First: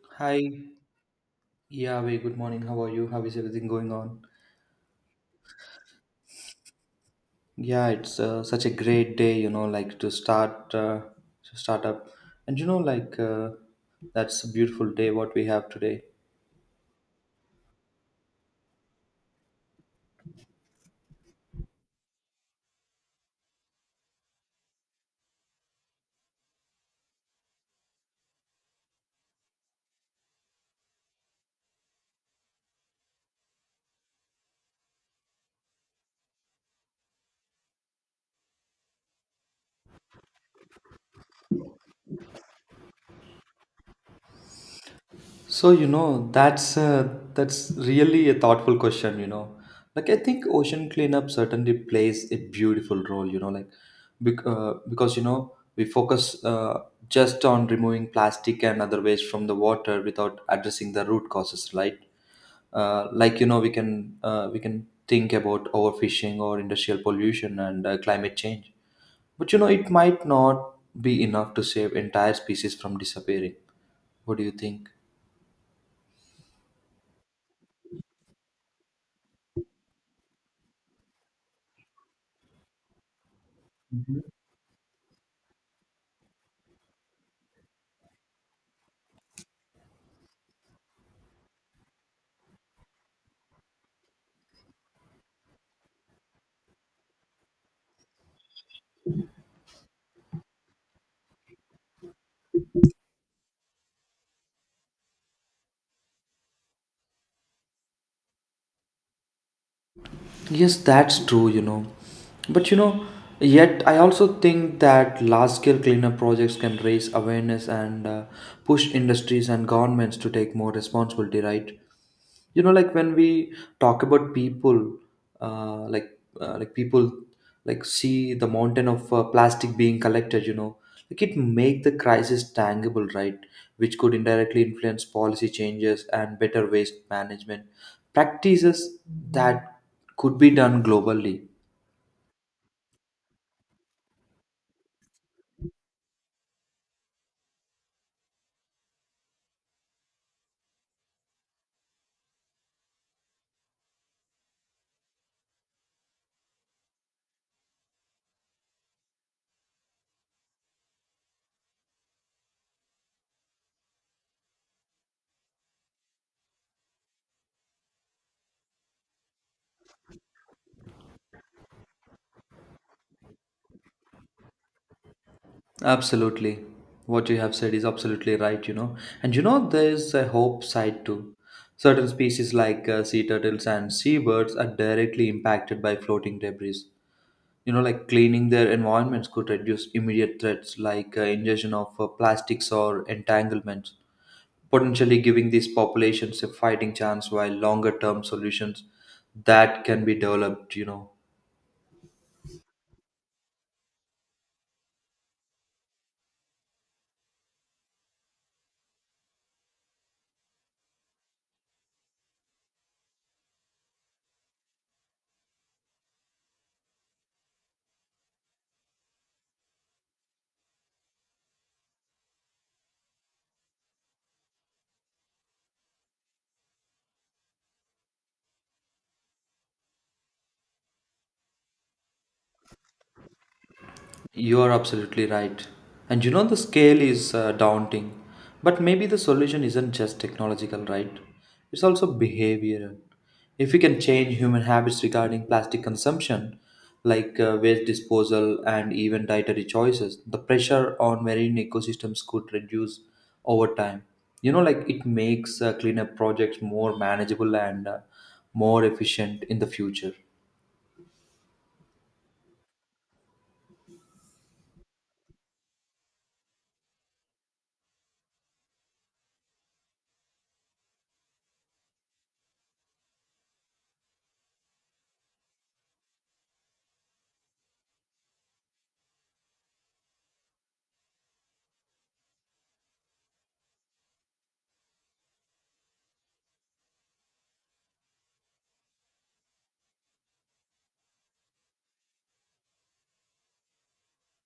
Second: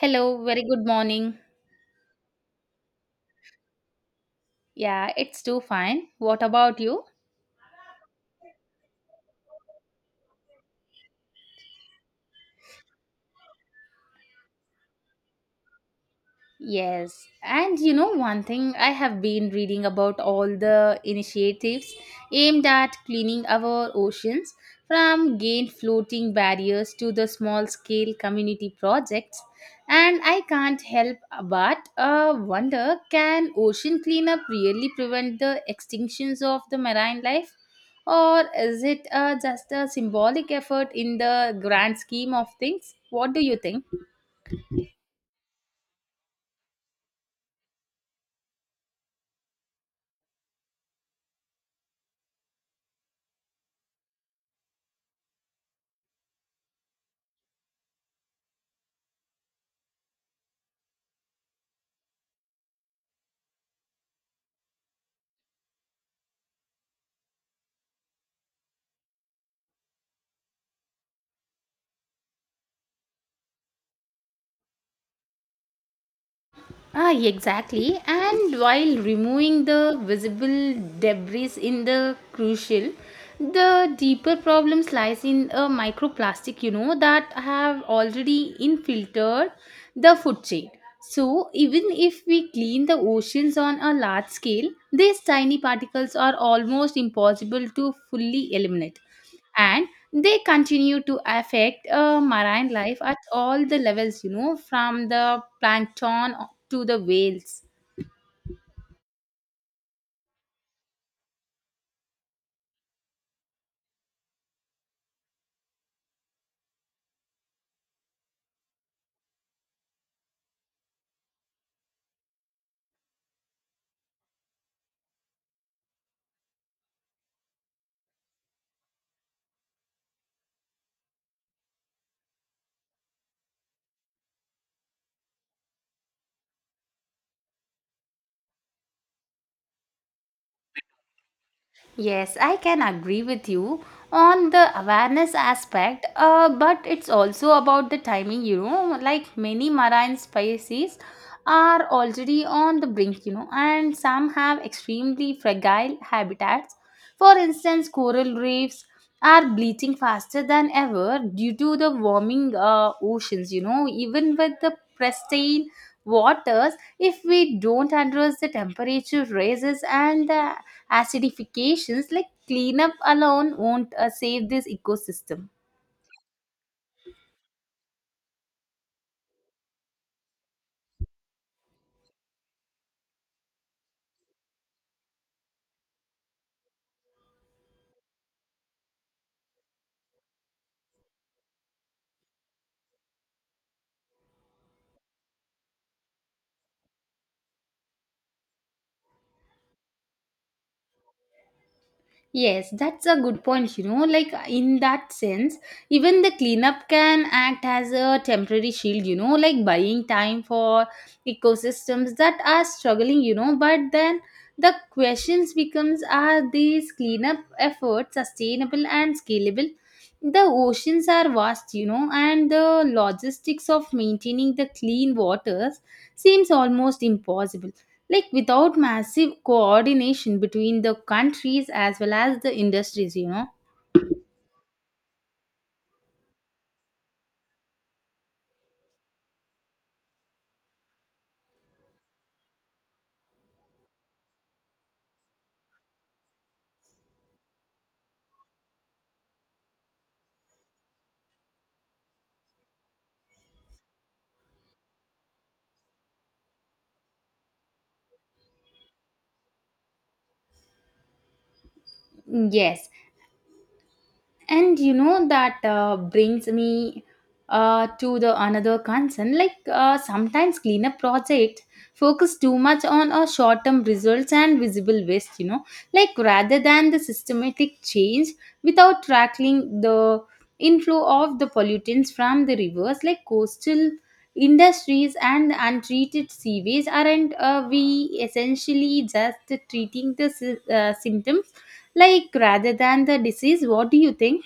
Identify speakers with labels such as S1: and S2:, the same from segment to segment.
S1: Hello, very
S2: Hi.
S1: good morning.
S2: Yeah, very good morning. How are you? How is everything going on?
S1: Yeah, it's too fine. What about you?
S2: Yeah, it's such a great day, you know, like to start up. And that's a beautiful day what we have today.
S1: Yes, and you know one thing I have been reading about all the initiatives aimed at cleaning our oceans from gain floating barriers to the small scale community projects, and I can't help but wonder, can ocean cleanup really prevent the extinctions of the marine life, or is it just a symbolic effort in the grand scheme of things? What do you think?
S2: So, you know, that's really a thoughtful question, you know. Like I think ocean cleanup certainly plays a beautiful role, you know, like because you know, we focus just on removing plastic and other waste from the water without addressing the root causes, right? Like you know, we can think about overfishing or industrial pollution and climate change. But you know, it might not be enough to save entire species from disappearing. What do you think?
S1: Ah, exactly. And while removing the visible debris in the crucial, the deeper problems lies in a microplastic, you know, that have already infiltrated the food chain. So even if we clean the oceans on a large scale, these tiny particles are almost impossible to fully eliminate, and they continue to affect marine life at all the levels, you know, from the plankton to the whales.
S2: Yes, that's true, you know. But you know, yet I also think that large scale cleanup projects can raise awareness and push industries and governments to take more responsibility, right? You know, like when we talk about people uh, like people like see the mountain of plastic being collected, you know, like it make the crisis tangible, right, which could indirectly influence policy changes and better waste management practices that could be done globally.
S1: Yes, I can agree with you on the awareness aspect, but it's also about the timing, you know, like many marine species are already on the brink, you know, and some have extremely fragile habitats. For instance, coral reefs are bleaching faster than ever due to the warming oceans. You know, even with the pristine waters, if we don't address the temperature rises and the acidifications, like cleanup alone won't save this ecosystem.
S2: Absolutely. What you have said is absolutely right, you know. And you know, there's a hope side too. Certain species like sea turtles and seabirds are directly impacted by floating debris. You know, like cleaning their environments could reduce immediate threats like ingestion of plastics or entanglements, potentially giving these populations a fighting chance while longer term solutions that can be developed, you know.
S1: Yes, that's a good point. You know, like in that sense, even the cleanup can act as a temporary shield, you know, like buying time for ecosystems that are struggling, you know. But then the questions becomes, are these cleanup efforts sustainable and scalable? The oceans are vast, you know, and the logistics of maintaining the clean waters seems almost impossible, like without massive coordination between the countries as well as the industries, you know.
S2: You are absolutely right. And you know, the scale is daunting. But maybe the solution isn't just technological, right? It's also behavioral. If we can change human habits regarding plastic consumption, like waste disposal and even dietary choices, the pressure on marine ecosystems could reduce over time. You know, like it makes cleanup projects more manageable and more efficient in the future.
S1: Yes, and you know that brings me to the another concern, like sometimes cleanup project focus too much on a short-term results and visible waste, you know, like rather than the systematic change, without tackling the inflow of the pollutants from the rivers, like coastal industries and untreated sewage. Aren't we essentially just treating the symptoms, like rather than the disease? What do you think?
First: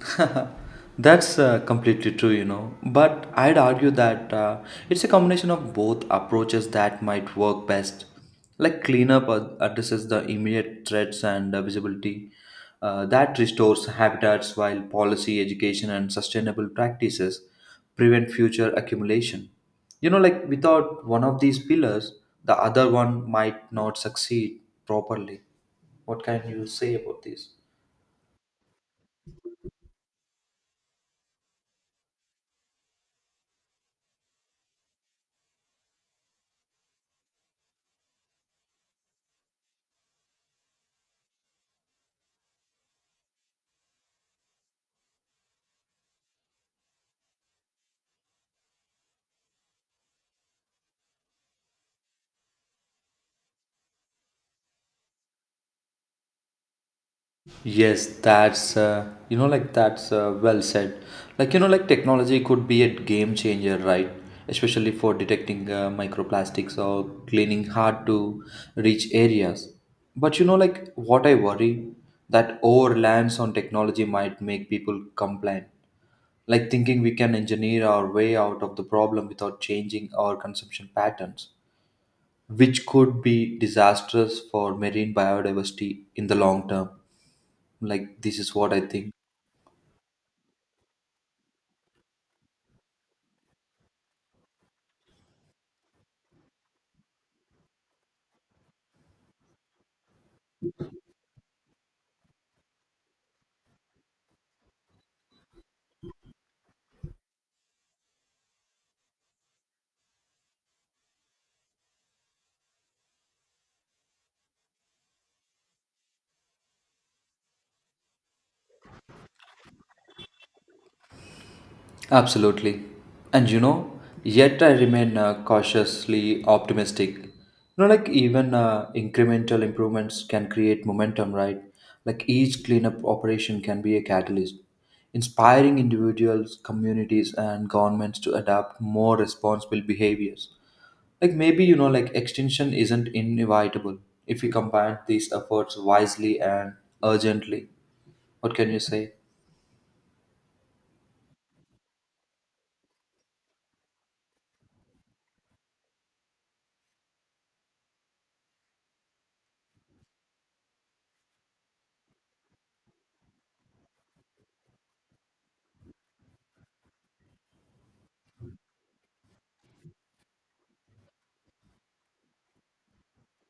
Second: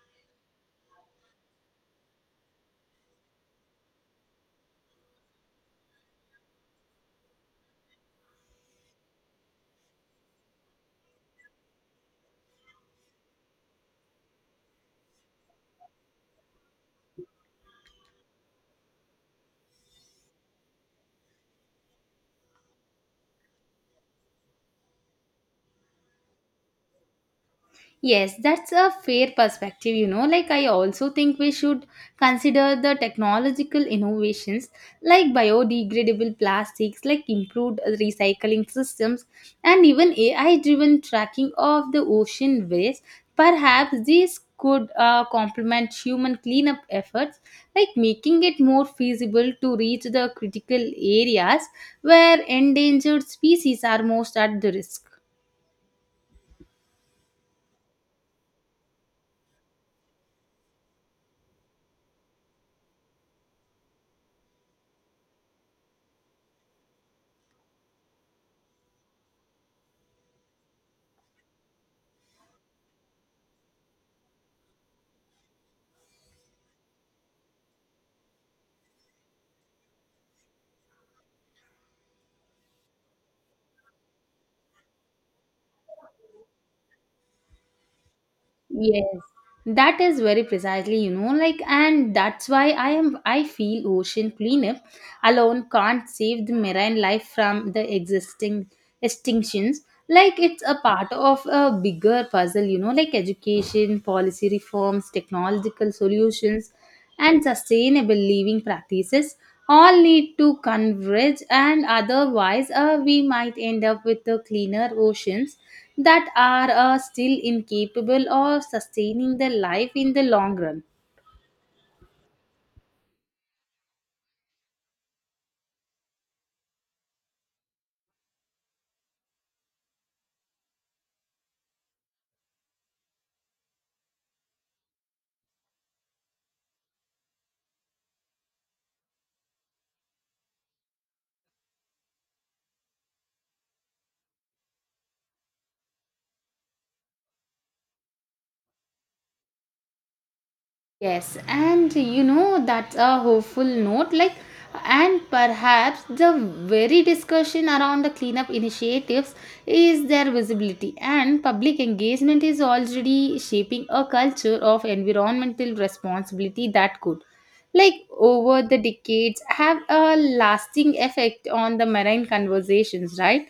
S2: That's completely true, you know. But I'd argue that it's a combination of both approaches that might work best. Like cleanup addresses the immediate threats and visibility that restores habitats, while policy, education, and sustainable practices prevent future accumulation. You know, like without one of these pillars, the other one might not succeed properly. What can you say about this?
S1: Yes, that's a fair perspective, you know. Like, I also think we should consider the technological innovations like biodegradable plastics, like improved recycling systems, and even AI driven tracking of the ocean waste. Perhaps these could complement human cleanup efforts, like making it more feasible to reach the critical areas where endangered species are most at the risk.
S2: Yes, that's you know like that's well said. Like you know, like technology could be a game changer, right? Especially for detecting microplastics or cleaning hard to reach areas. But you know, like what I worry that over reliance on technology might make people complain. Like thinking we can engineer our way out of the problem without changing our consumption patterns, which could be disastrous for marine biodiversity in the long term. Like this is what I
S1: Yes,
S2: think.
S1: that is very precisely, you know, like, and that's why I feel ocean cleanup alone can't save the marine life from the existing extinctions. Like, it's a part of a bigger puzzle, you know, like education, policy reforms, technological solutions, and sustainable living practices all need to converge, and otherwise we might end up with the cleaner oceans that are still incapable of sustaining the life in the long run.
S2: Absolutely. And you know, yet I remain cautiously optimistic. You know, like even incremental improvements can create momentum, right? Like each cleanup operation can be a catalyst, inspiring individuals, communities, and governments to adopt more responsible behaviors. Like maybe, you know, like extinction isn't inevitable if we combine these efforts wisely and urgently. What can you say?
S1: Yes, and you know that's a hopeful note. Like, and perhaps the very discussion around the cleanup initiatives is their visibility, and public engagement is already shaping a culture of environmental responsibility that could, like, over the decades, have a lasting effect on the marine conversations, right?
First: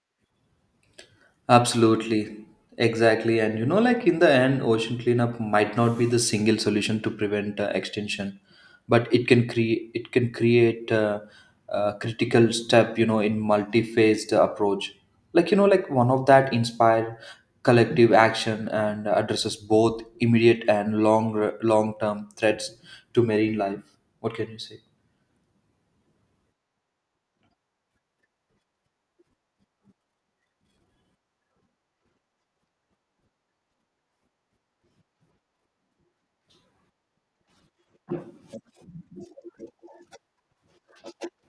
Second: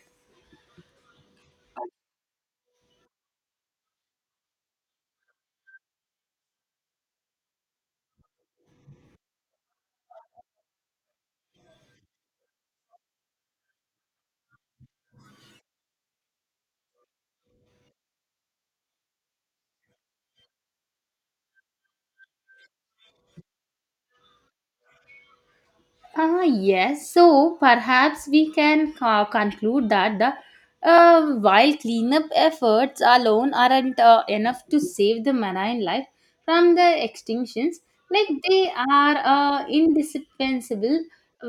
S2: Absolutely. Exactly. And you know, like in the end, ocean cleanup might not be the single solution to prevent extinction, but it can create a critical step. You know, in multi-phased approach. Like you know, like one of that inspire collective action and addresses both immediate and long long term threats to marine life. What can you say?
S1: Ah, yes. So perhaps we can conclude that the while cleanup efforts alone aren't enough to save the marine life from the extinctions, like they are indispensable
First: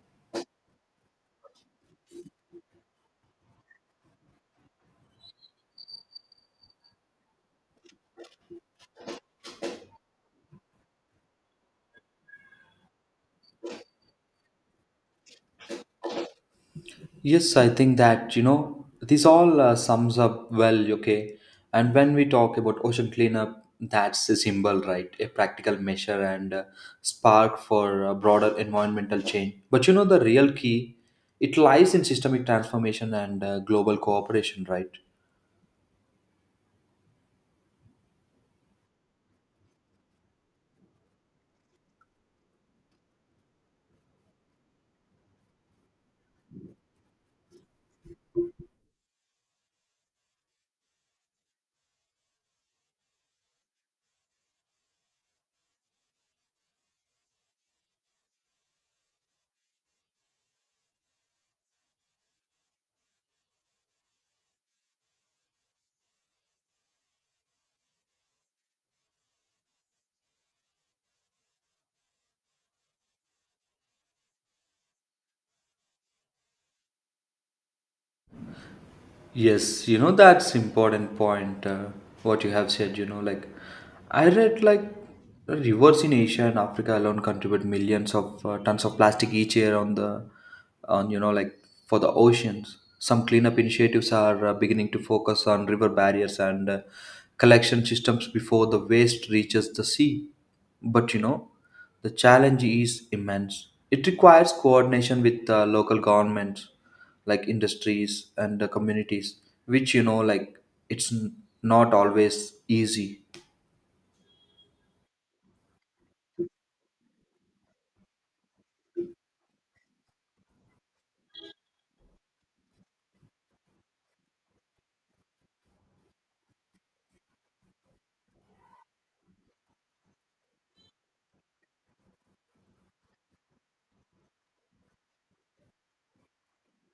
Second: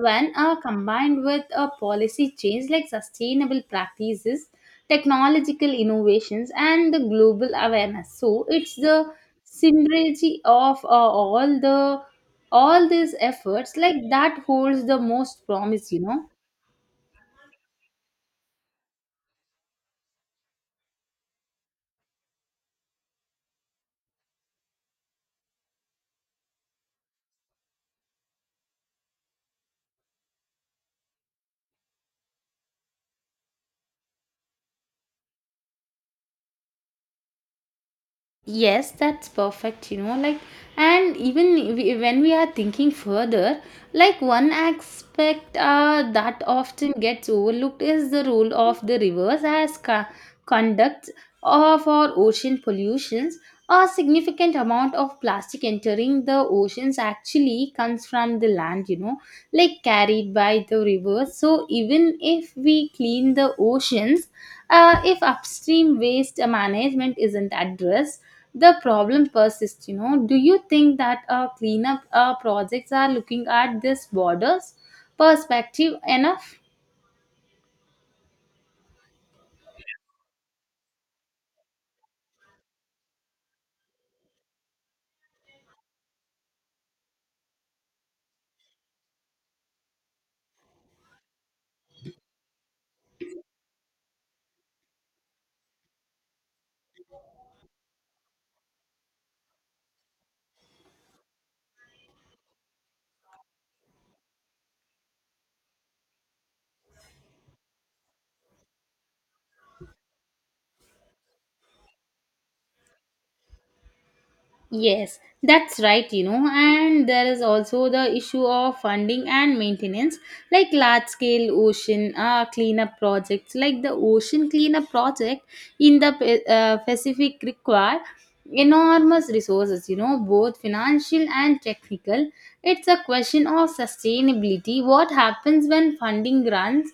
S1: when combined with a policy change, like sustainable practices, technological innovations, and the global awareness. So it's the synergy of all these efforts, like, that holds the most promise, you know.
S2: Yes, I think that, you know, this all sums up well, okay? And when we talk about ocean cleanup, that's a symbol, right? A practical measure and spark for broader environmental change. But you know, the real key, it lies in systemic transformation and global cooperation, right?
S1: Yes, that's perfect, you know, like, and even we, when we are thinking further, like one aspect that often gets overlooked is the role of the rivers as conducts of our ocean pollutions. A significant amount of plastic entering the oceans actually comes from the land, you know, like carried by the rivers. So even if we clean the oceans, if upstream waste management isn't addressed, the problem persists. You know, do you think that cleanup projects are looking at this borders perspective enough?
S2: Yes, you know, that's important point. What you have said, you know, like I read like rivers in Asia and Africa alone contribute millions of tons of plastic each year on the on you know like for the oceans. Some cleanup initiatives are beginning to focus on river barriers and collection systems before the waste reaches the sea. But you know, the challenge is immense. It requires coordination with local governments like industries and the communities, which you know like it's n- not always easy.
S1: Yes, that's right, you know, and there is also the issue of funding and maintenance, like large scale ocean cleanup projects, like the ocean cleanup project in the Pacific, require enormous resources, you know, both financial and technical. It's a question of sustainability. What happens when funding runs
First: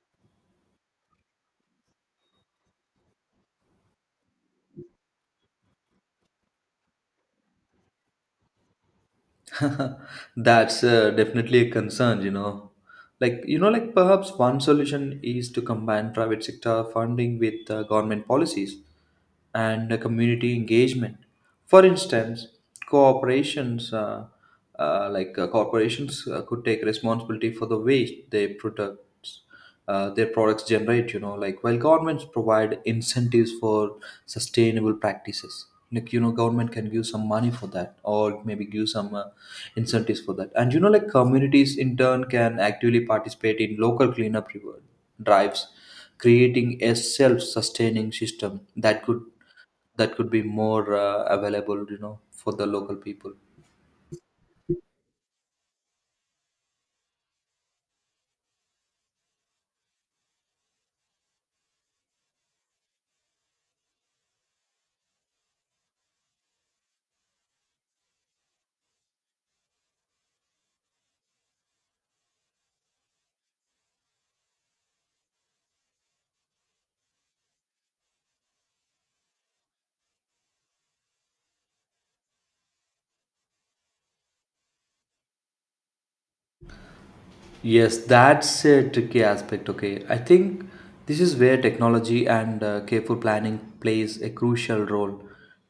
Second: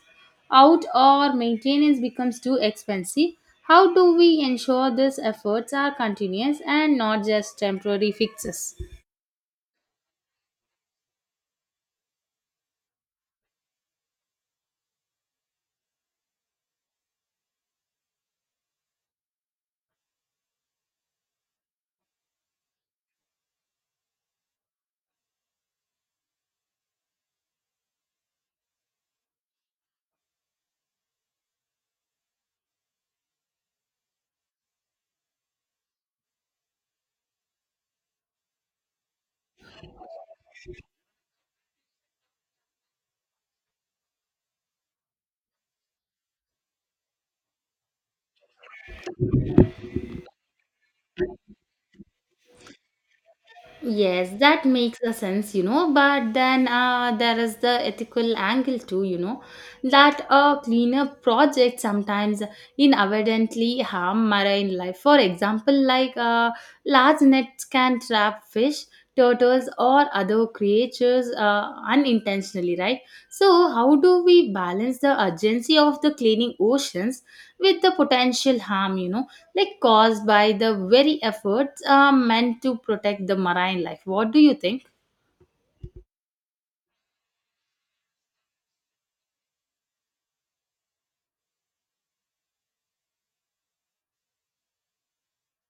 S1: out, or maintenance becomes too expensive? How do we ensure these efforts are continuous and not just temporary fixes?
S2: That's definitely a concern, you know. Like, you know, like perhaps one solution is to combine private sector funding with government policies and community engagement. For instance, corporations uh, corporations could take responsibility for the waste they produce their products generate, you know, like while governments provide incentives for sustainable practices. Like you know, government can give some money for that or maybe give some incentives for that. And you know, like communities in turn can actively participate in local cleanup drives, creating a self-sustaining system that could be more available, you know, for the local people.
S1: Yes, that makes a sense, you know. But then there is the ethical angle too, you know, that a cleanup project sometimes inadvertently harm marine life. For example, like large nets can trap fish, turtles, or other creatures unintentionally, right? So, how do we balance the urgency of the cleaning oceans with the potential harm, you know, like caused by the very efforts meant to protect the marine life? What do you think?
S2: Yes, that's a tricky aspect. Okay, I think this is where technology and careful planning plays a crucial role.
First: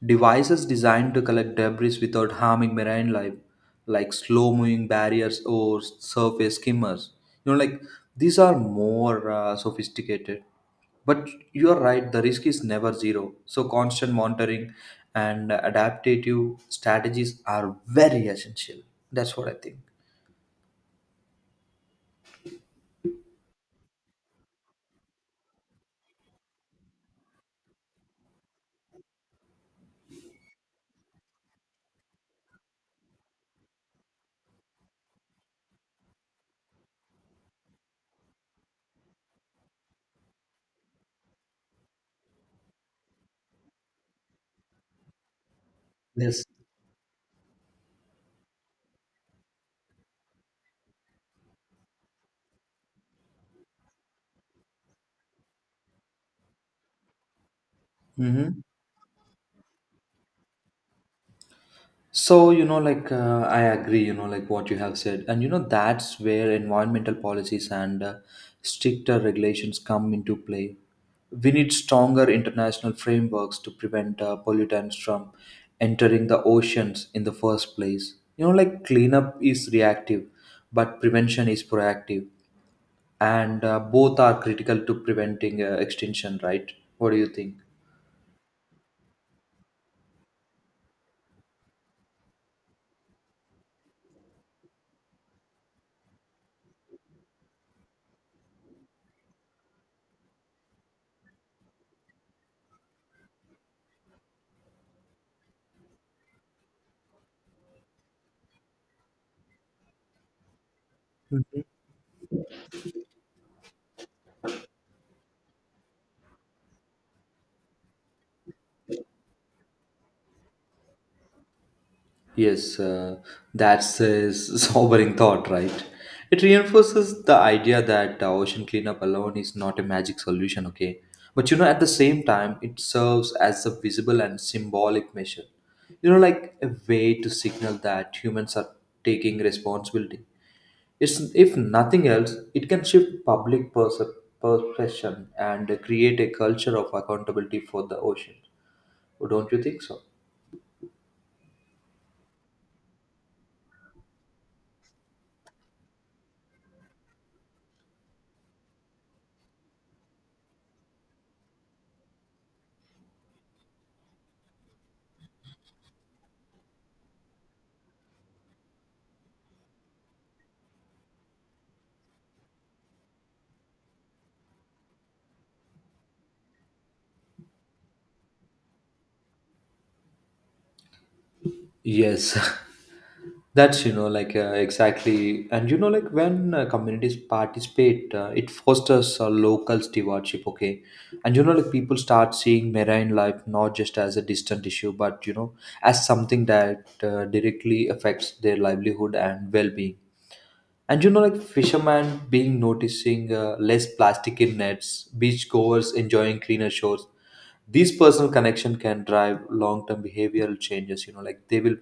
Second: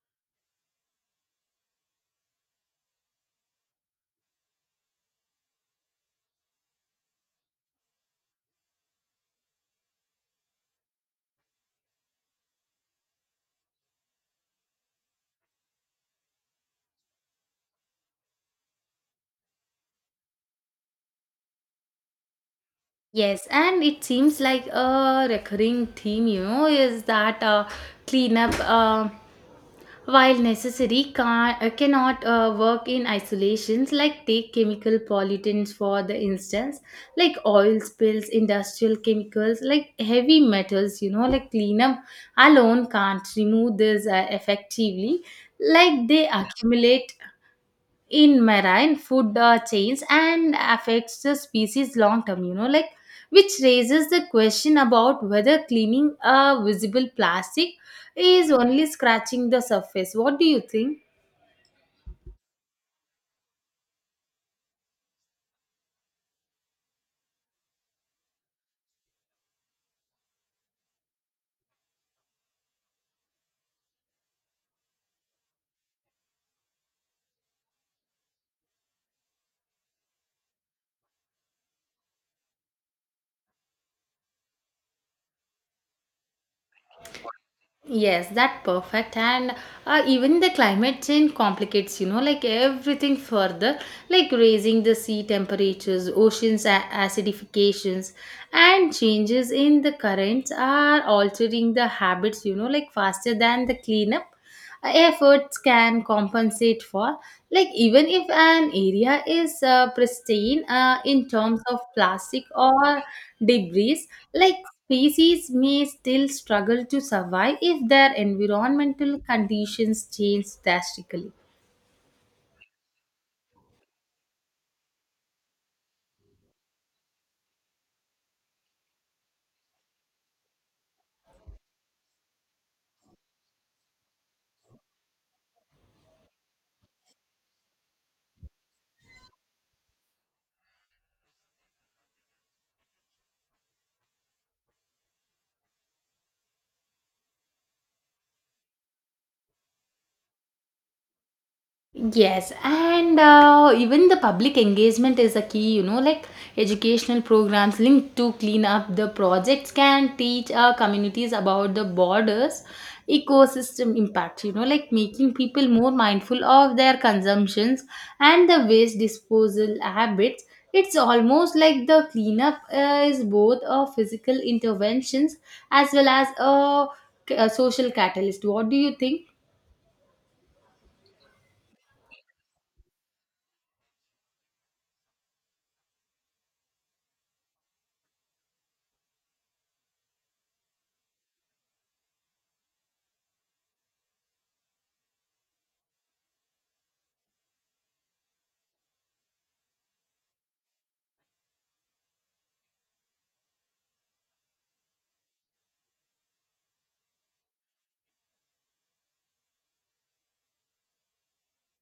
S2: Devices designed to collect debris without harming marine life, like slow-moving barriers or surface skimmers, you know, like these are more sophisticated. But you are right, the risk is never zero. So constant monitoring and adaptive strategies are very essential. That's what I think.
S1: Yes, and it seems like a recurring theme, you know, is that cleanup, while necessary, can, cannot work in isolations. Like take chemical pollutants for the instance, like oil spills, industrial chemicals, like heavy metals. You know, like cleanup alone can't remove this effectively. Like they
S2: Yes.
S1: accumulate in marine food chains and affects the species long term, you know, like, which raises the question about whether cleaning a visible plastic is
S2: Mm-hmm.
S1: only scratching the surface. What do you think?
S2: So, you know, like I agree, you know, like what you have said. And, you know, that's where environmental policies and stricter regulations come into play. We need stronger international frameworks to prevent pollutants from entering the oceans in the first place. You know, like cleanup is reactive, but prevention is proactive. And both are critical to preventing extinction, right? What do you think?
S1: Yes, that perfect. And even the climate change complicates, you know, like everything further, like raising the sea temperatures, oceans acidifications, and changes in the currents are altering the habits, you know, like faster than the cleanup efforts can compensate for, like even if an area is pristine in terms of plastic or debris, like species may still struggle to survive if their environmental conditions change drastically.
S2: Yes, that's a sobering thought, right? It reinforces the idea that ocean cleanup alone is not a magic solution, okay? But you know, at the same time, it serves as a visible and symbolic measure. You know, like a way to signal that humans are taking responsibility. It's, if nothing else, it can shift public perception and create a culture of accountability for the ocean. Don't you think so?
S1: Yes, and even the public engagement is a key, you know, like educational programs linked to clean up the projects can teach our communities about the borders, ecosystem impact, you know, like making people more mindful of their consumptions and the waste disposal habits. It's almost like the cleanup is both a physical interventions as well as a social catalyst. What do you think?
S2: Yes, that's, you know, like exactly. And, you know, like when communities participate, it fosters local stewardship, okay? And, you know, like people start seeing marine life not just as a distant issue, but, you know, as something that directly affects their livelihood and well being. And you know, like fishermen being noticing less plastic in nets, beachgoers enjoying cleaner shores. These personal connection can drive long-term behavioral changes. You know, like they will,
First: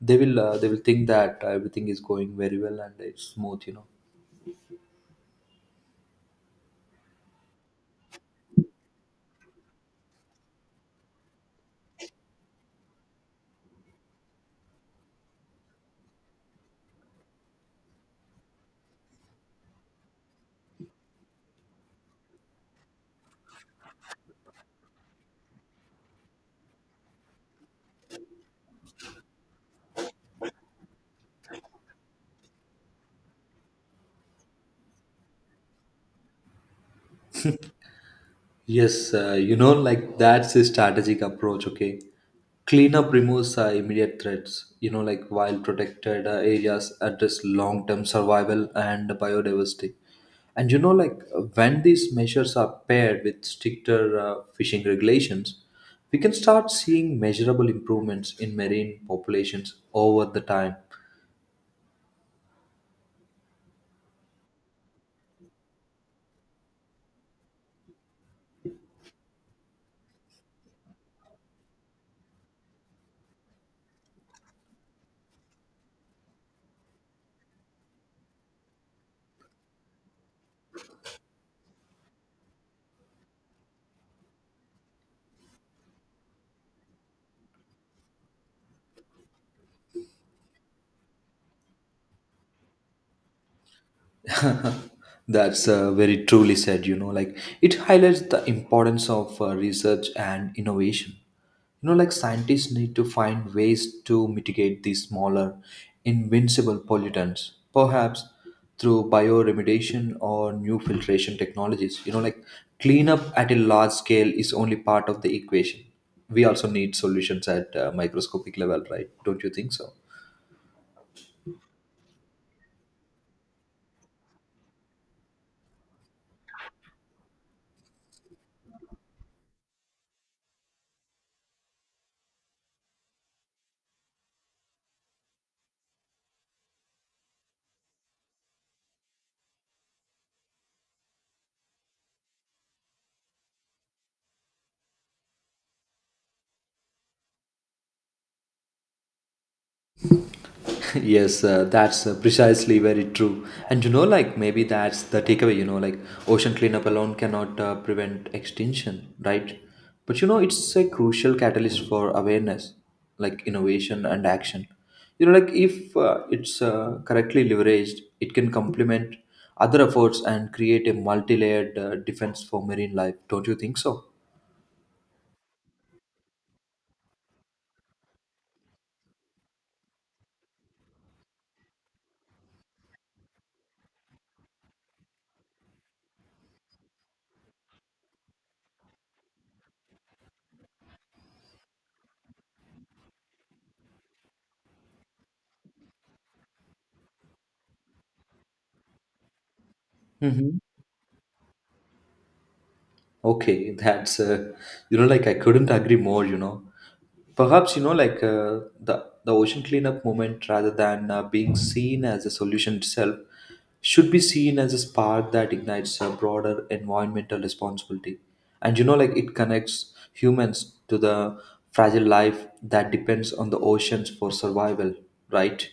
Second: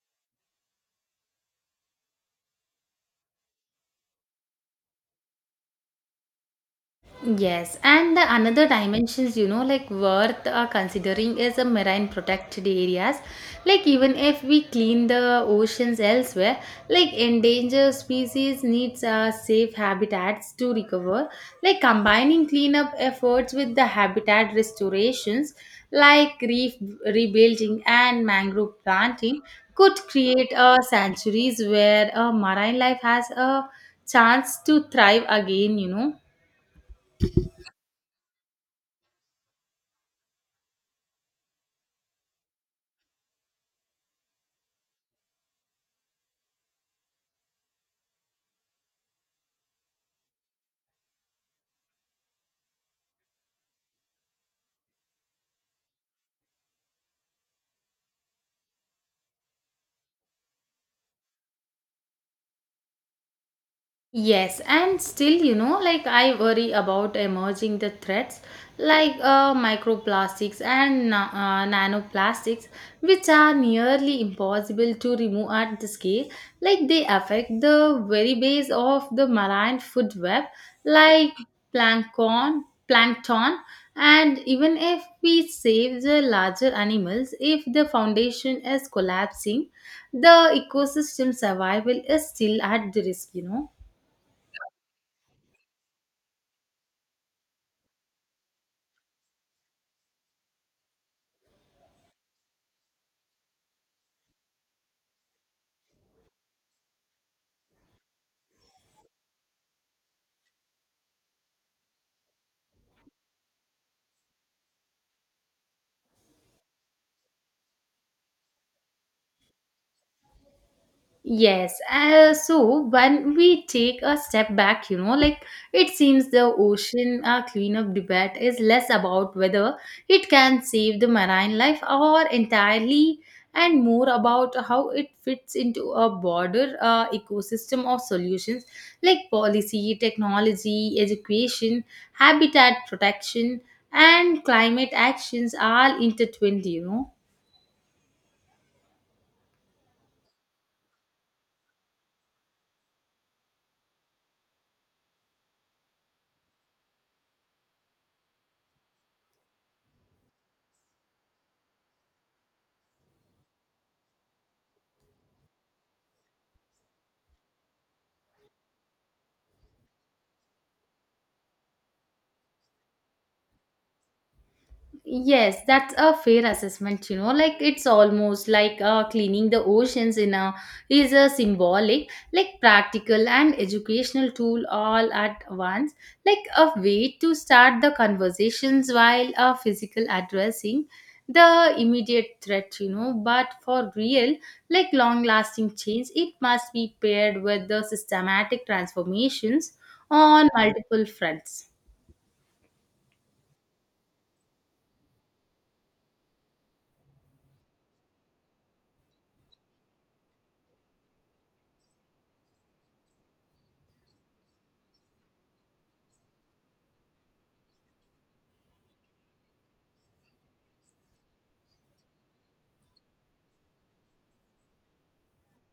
S2: they will, uh, they will think that everything is going very well and it's smooth. You know.
S1: Yes, and the another dimensions, you know, like worth considering is a marine protected areas. Like even if we clean the oceans elsewhere, like endangered species needs safe habitats to recover. Like combining cleanup efforts with the habitat restorations, like reef rebuilding and mangrove planting, could create sanctuaries where marine life has a chance to thrive again, you know.
S2: Yes, you know, like that's a strategic approach. Okay, cleanup removes immediate threats. You know, like while protected areas address long-term survival and biodiversity. And you know, like when these measures are paired with stricter fishing regulations, we can start seeing measurable improvements in marine populations over the time.
S1: Yes, and still, you know, like I worry about emerging the threats like microplastics and nanoplastics, which are nearly impossible to remove at the scale. Like they affect the very base of the marine food web, like plankton, plankton, and even if we save the larger animals, if the foundation is collapsing, the ecosystem survival is still at the risk, you know.
S2: That's very truly said, you know, like it highlights the importance of research and innovation. You know, like scientists need to find ways to mitigate these smaller, invincible pollutants, perhaps through bioremediation or new filtration technologies. You know, like cleanup at a large scale is only part of the equation. We also need solutions at microscopic level, right? Don't you think so?
S1: Yes, so when we take a step back, you know, like it seems the ocean cleanup debate is less about whether it can save the marine life or entirely, and more about how it fits into a broader ecosystem of solutions, like policy, technology, education, habitat protection, and climate actions are intertwined, you know.
S2: Yes, that's precisely very true. And you know, like maybe that's the takeaway, you know, like ocean cleanup alone cannot prevent extinction, right? But you know, it's a crucial catalyst for awareness, like innovation and action. You know, like if it's correctly leveraged, it can complement other efforts and create a multi layered defense for marine life. Don't you think so?
S1: Yes, that's a fair assessment, you know. Like it's almost like cleaning the oceans in a is a symbolic, like practical and educational tool all at once, like a way to start the conversations while physical addressing the immediate threat, you know. But for real, like long lasting change, it must be paired with the systematic transformations on
S2: Mhm.
S1: multiple fronts.
S2: Okay, that's you know like I couldn't agree more. You know, perhaps you know like the ocean cleanup movement, rather than being seen as a solution itself, should be seen as a spark that ignites a broader environmental responsibility. And you know, like it connects humans to the fragile life that depends on the oceans for survival, right?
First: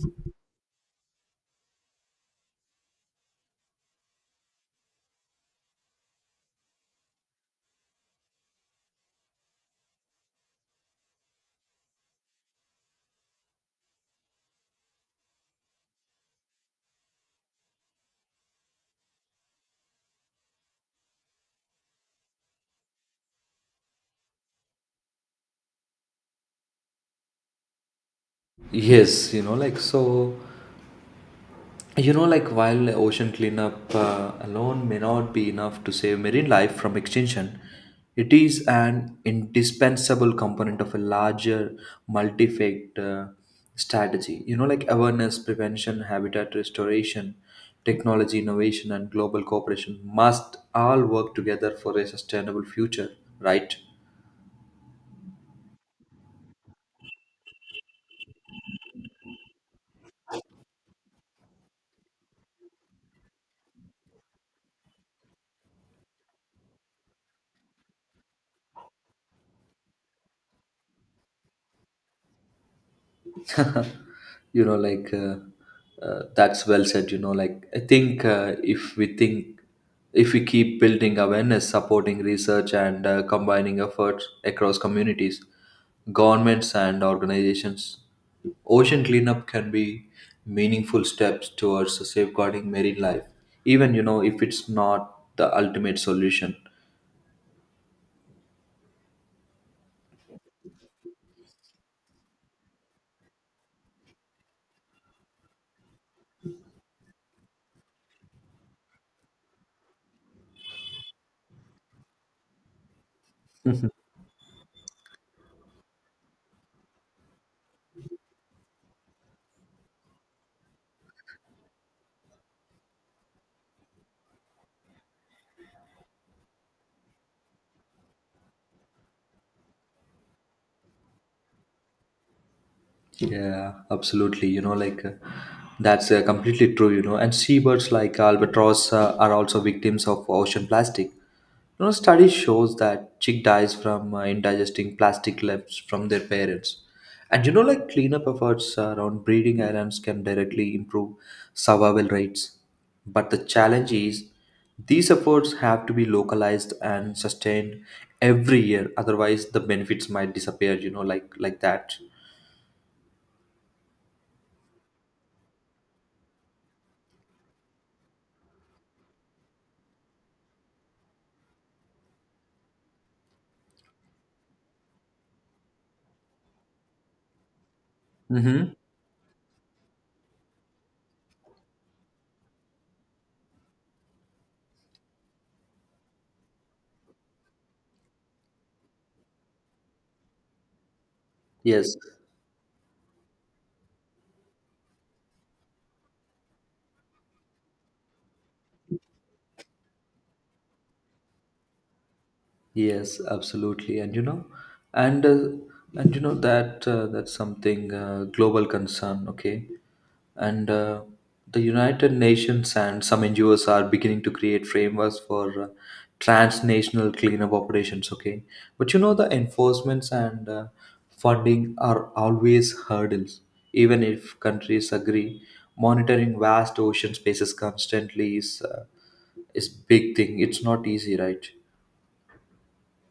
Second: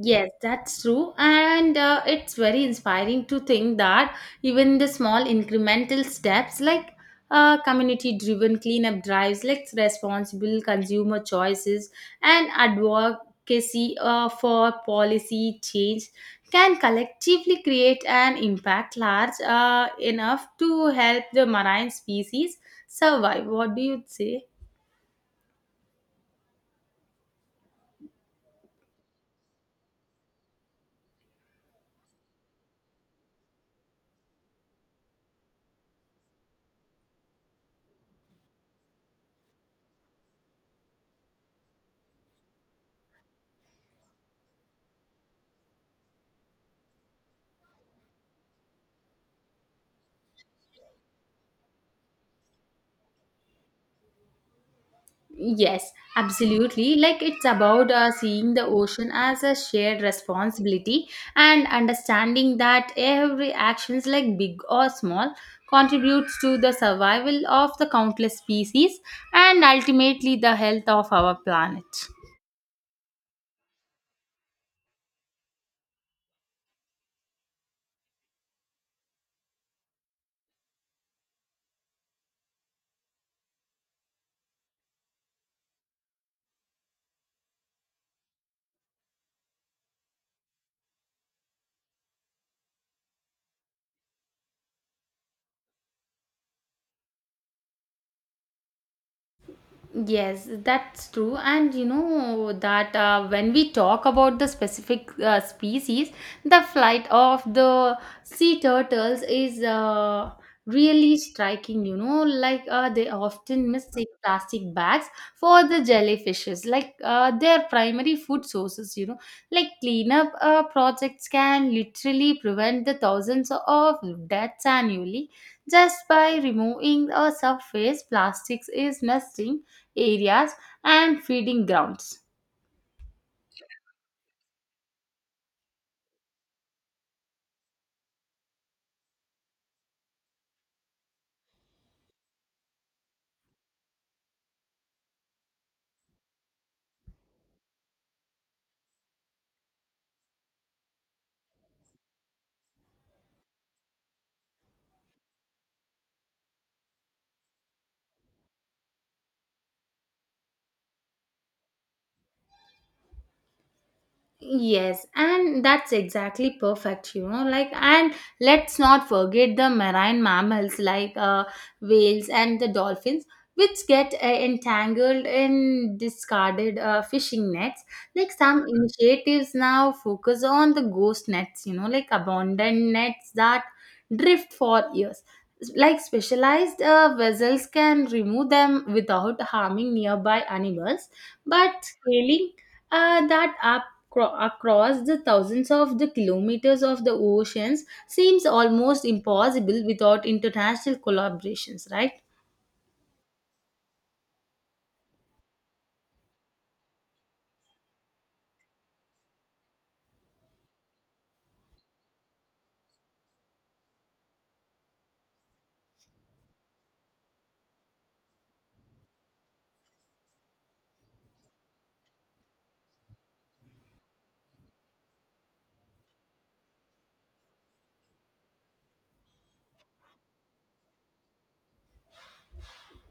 S1: Yes, that's true. And it's very inspiring to think that even the small incremental steps, like community driven cleanup drives, like responsible consumer choices, and advocacy for policy change can collectively create an impact large enough to help the marine species survive. What do you say?
S2: Yes, you know, like so. You know, like while ocean cleanup alone may not be enough to save marine life from extinction, it is an indispensable component of a larger multi-factor strategy. You know, like awareness, prevention, habitat restoration, technology innovation, and global cooperation must all work together for a sustainable future, right?
S1: Yes, absolutely. Like it's about seeing the ocean as a shared responsibility and understanding that every actions, like big or small, contributes to the survival of the countless species and ultimately the health of our planet.
S2: you know like uh, that's well said. I think if we keep building awareness, supporting research, and combining efforts across communities, governments, and organizations, ocean cleanup can be meaningful steps towards safeguarding marine life, even if it's not the ultimate solution.
S1: Yes, that's true. And you know that when we talk about the specific species, the flight of the sea turtles is really striking. You know, like they often mistake plastic bags for the jellyfishes, like their primary food sources. You know, like cleanup projects can literally prevent the thousands of deaths annually just by removing a surface plastics is nesting areas and feeding grounds.
S2: Yeah, absolutely. That's completely true. You know, and seabirds like albatross are also victims of ocean plastic. You know, study shows that chick dies from indigesting plastic left from their parents. And like cleanup efforts around breeding islands can directly improve survival rates. But the challenge is, these efforts have to be localized and sustained every year. Otherwise, the benefits might disappear. You know, like that.
S1: Yes, and that's exactly perfect, you know. Like, and let's not forget the marine mammals like whales and the dolphins, which get entangled in discarded fishing nets. Like, some
S2: Mhm.
S1: initiatives now focus on the ghost nets, you know, like abandoned nets that drift for years. Like, specialized vessels can remove them without harming nearby animals, but
S2: Yes,
S1: scaling that up across the thousands of the kilometers of the oceans seems almost impossible without international collaborations, right?
S2: yes, absolutely. And and uh, you know that's something, global concern, okay? And the United Nations and some NGOs are beginning to create frameworks for transnational cleanup operations, okay? But you know, the enforcements and funding are always hurdles. Even if countries agree, monitoring vast ocean spaces constantly is big thing. It's not easy, right?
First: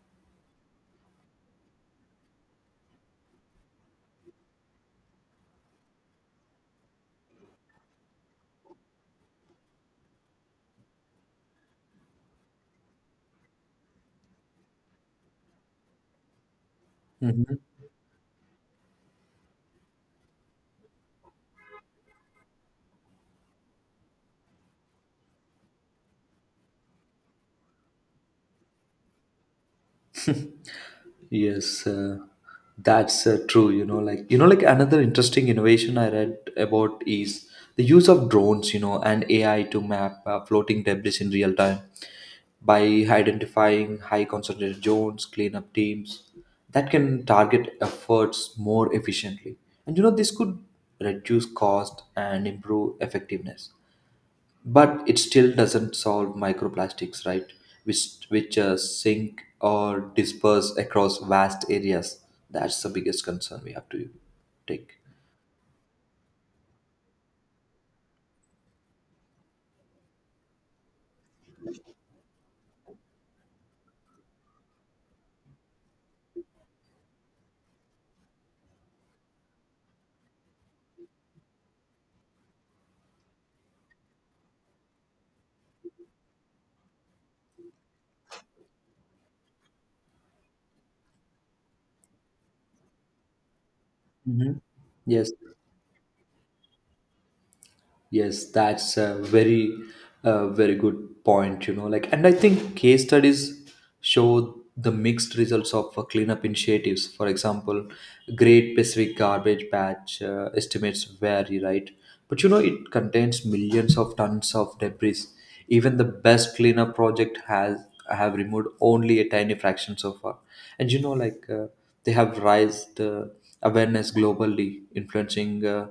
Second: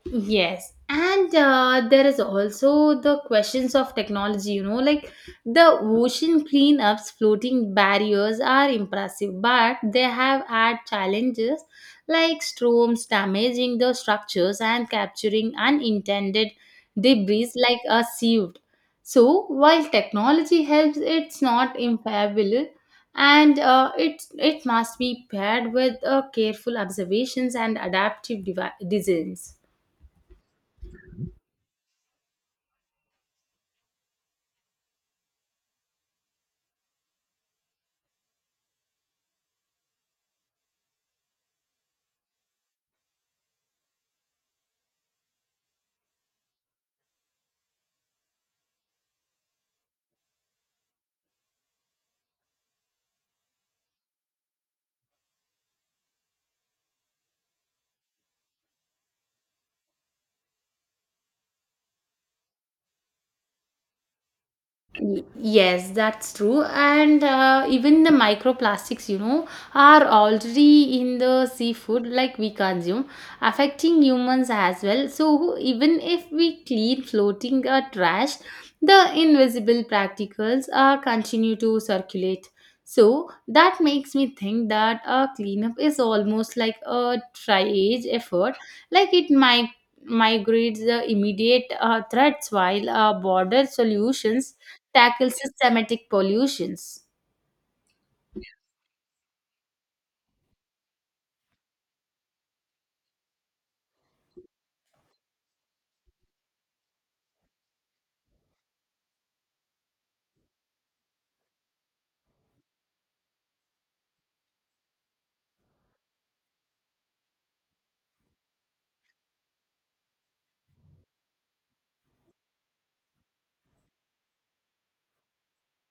S1: Yes, and there is also the questions of technology, you know, like the ocean cleanups, floating barriers are impressive, but they have had challenges like storms damaging the structures and capturing unintended debris
S2: Hmm.
S1: like a sieve. So, while technology helps, it's not infallible, and it must be paired with careful observations and adaptive designs.
S2: Yes, that's true. Another interesting innovation I read about is the use of drones, you know, and AI to map floating debris in real time. By identifying high concentrated zones, cleanup teams that can target efforts more efficiently. And you know, this could reduce cost and improve effectiveness. But it still doesn't solve microplastics, right? Which sink or disperse across vast areas. That's the biggest concern we have to take.
S1: Y- Yes, that's true. And even the microplastics, you know, are already in the seafood like we consume, affecting humans as well. So, even if we clean floating trash, the invisible particles continue to circulate. So, that makes me think that a cleanup is almost like a triage effort, like it might migrates the immediate threats while border solutions
S2: Mhm.
S1: tackle
S2: yes
S1: systematic pollutions.
S2: Yes, that's a very good point, you know. Like, and I think case studies show the mixed results of cleanup initiatives. For example, Great Pacific Garbage Patch estimates vary, right? But you know, it contains millions of tons of debris. Even the best cleanup project has have removed only a tiny fraction so far. And they have raised awareness globally, influencing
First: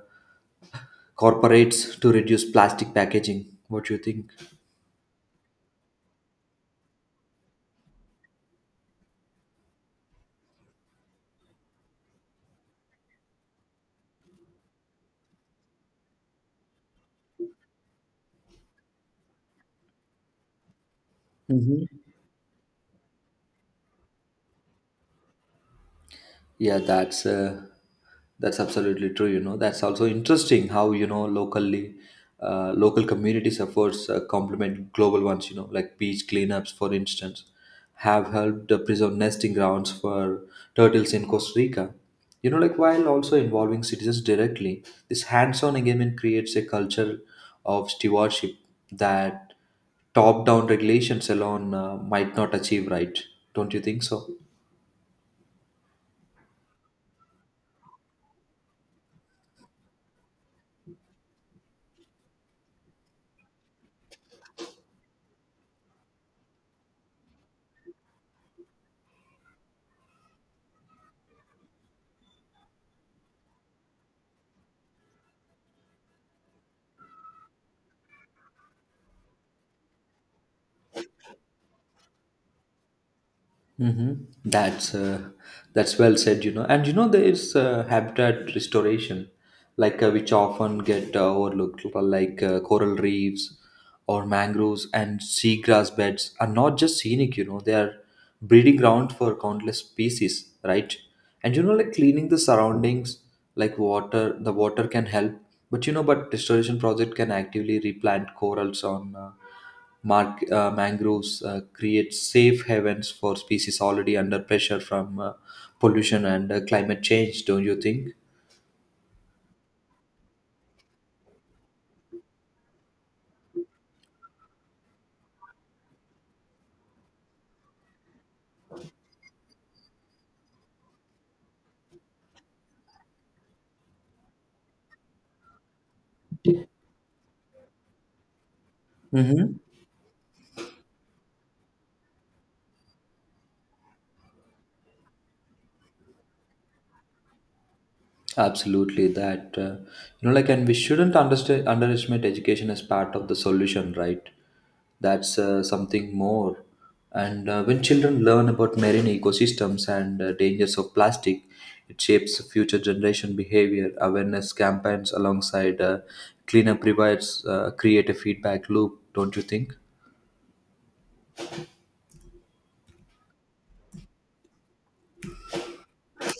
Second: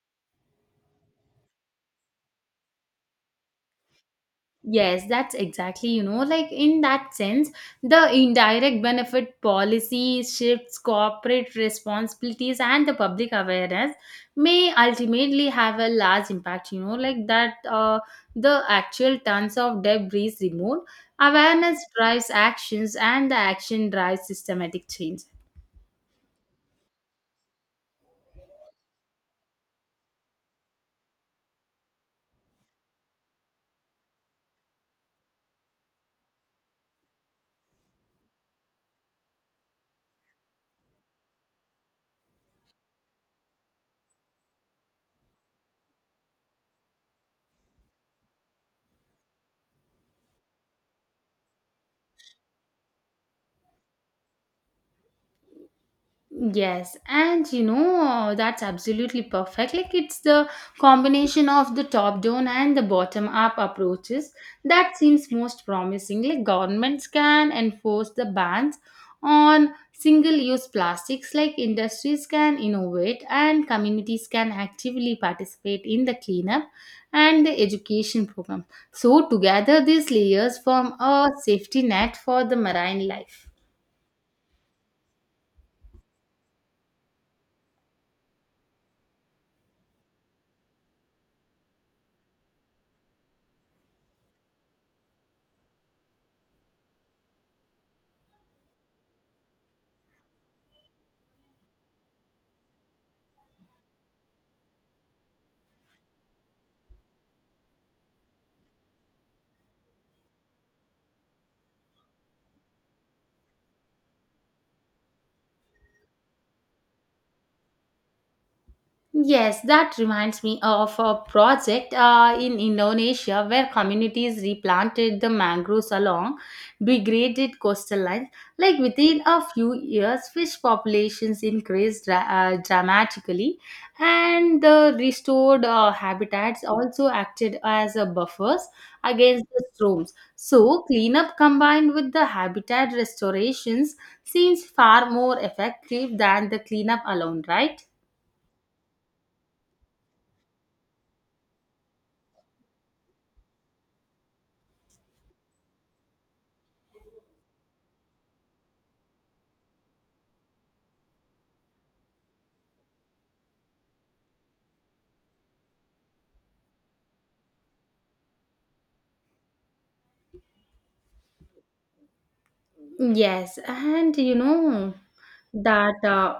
S2: corporates to reduce plastic packaging. What do you think?
S1: Yes, that's exactly, you know, like in that sense, the indirect benefit policy shifts, corporate responsibilities, and the public awareness may ultimately have a large impact, you know, like that the actual tons of debris removed. Awareness
S2: Mhm.
S1: drives actions, and the action drives systematic change.
S2: Yeah, that's absolutely true. You know, that's also interesting how, you know, locally, local communities' efforts complement global ones. You know, like beach cleanups, for instance, have helped preserve nesting grounds for turtles in Costa Rica. You know, like while also involving citizens directly, this hands-on engagement creates a culture of stewardship that top-down regulations alone might not achieve. Right? Don't you think so?
S1: Yes, and you know, that's absolutely perfect. Like, it's the combination of the top down and the bottom up approaches that seems most promising. Like, governments can enforce the bans on single use plastics, like, industries can innovate, and communities can actively participate in the cleanup and the education program. So, together, these layers form a safety net for the marine life.
S2: Hmm. That's uh, that's well said, you know. And you know, there is habitat restoration, which often get overlooked. Like coral reefs or mangroves and seagrass beds are not just scenic, you know. They are breeding ground for countless species, right? And you know, like cleaning the surroundings, like water, the water can help. But you know, but restoration project can actively replant corals on mangroves create safe havens for species already under pressure from pollution and climate change, don't you think?
S1: Yes, that reminds me of a project in Indonesia where communities replanted the mangroves along degraded coastal lines. Like within a few years, fish populations increased dramatically, and the restored habitats also acted as a buffers against
S2: Mm-hmm.
S1: the storms. So, cleanup combined with the habitat restorations seems far more effective than the cleanup alone, right?
S2: Absolutely. That you know, like, And we shouldn't underestimate education as part of the solution, right? That's something more. And when children learn about marine ecosystems and dangers of plastic, it shapes future generation behavior. Awareness campaigns alongside cleanup provides, create a feedback loop, don't you think?
S1: Yes, and you know that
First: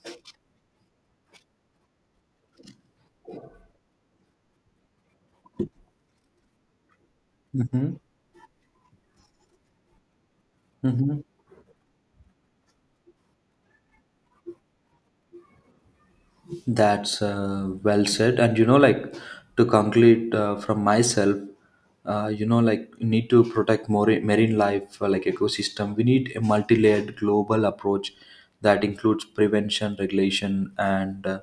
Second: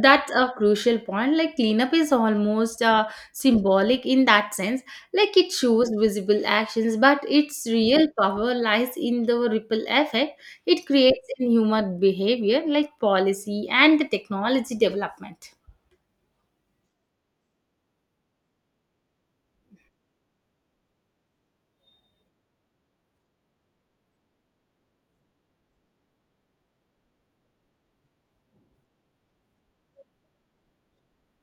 S1: that's a crucial point. Like cleanup is almost symbolic in that sense. Like it shows visible actions, but its
S2: Mm-hmm.
S1: real power lies in the ripple effect it creates in human behavior, like policy and the technology development.
S2: That's Well said. And you know, like to conclude from myself, we need to protect more marine life, like ecosystem. We need a multi-layered global approach that includes prevention, regulation, and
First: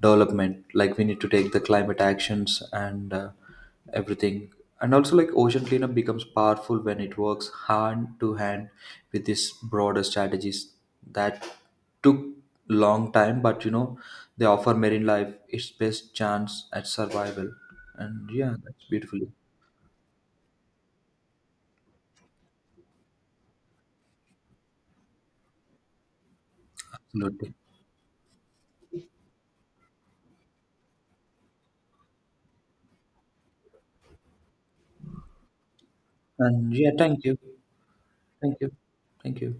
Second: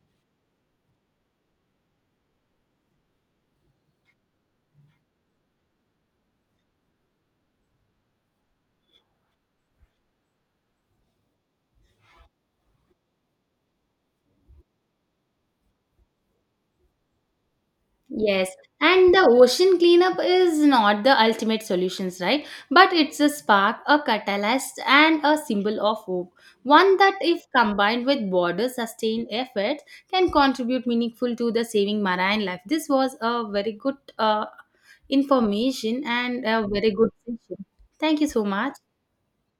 S2: development. Like we need to take the climate actions and everything. And also, like ocean cleanup becomes powerful when it works hand to hand with these broader strategies. That took long time, but you know, they offer marine life its best chance at survival. And
S1: Yes,
S2: yeah, that's
S1: and
S2: beautiful.
S1: the ocean cleanup is not the ultimate solutions, right? But it's a spark, a catalyst, and a symbol of hope. One that, if
S2: Absolutely.
S1: combined with border sustained effort, can contribute meaningful to the saving marine life. This was a very good information and
S2: And
S1: a very
S2: yeah,
S1: good
S2: thank you.
S1: session. Thank you so
S2: Thank you.
S1: much.
S2: Thank you.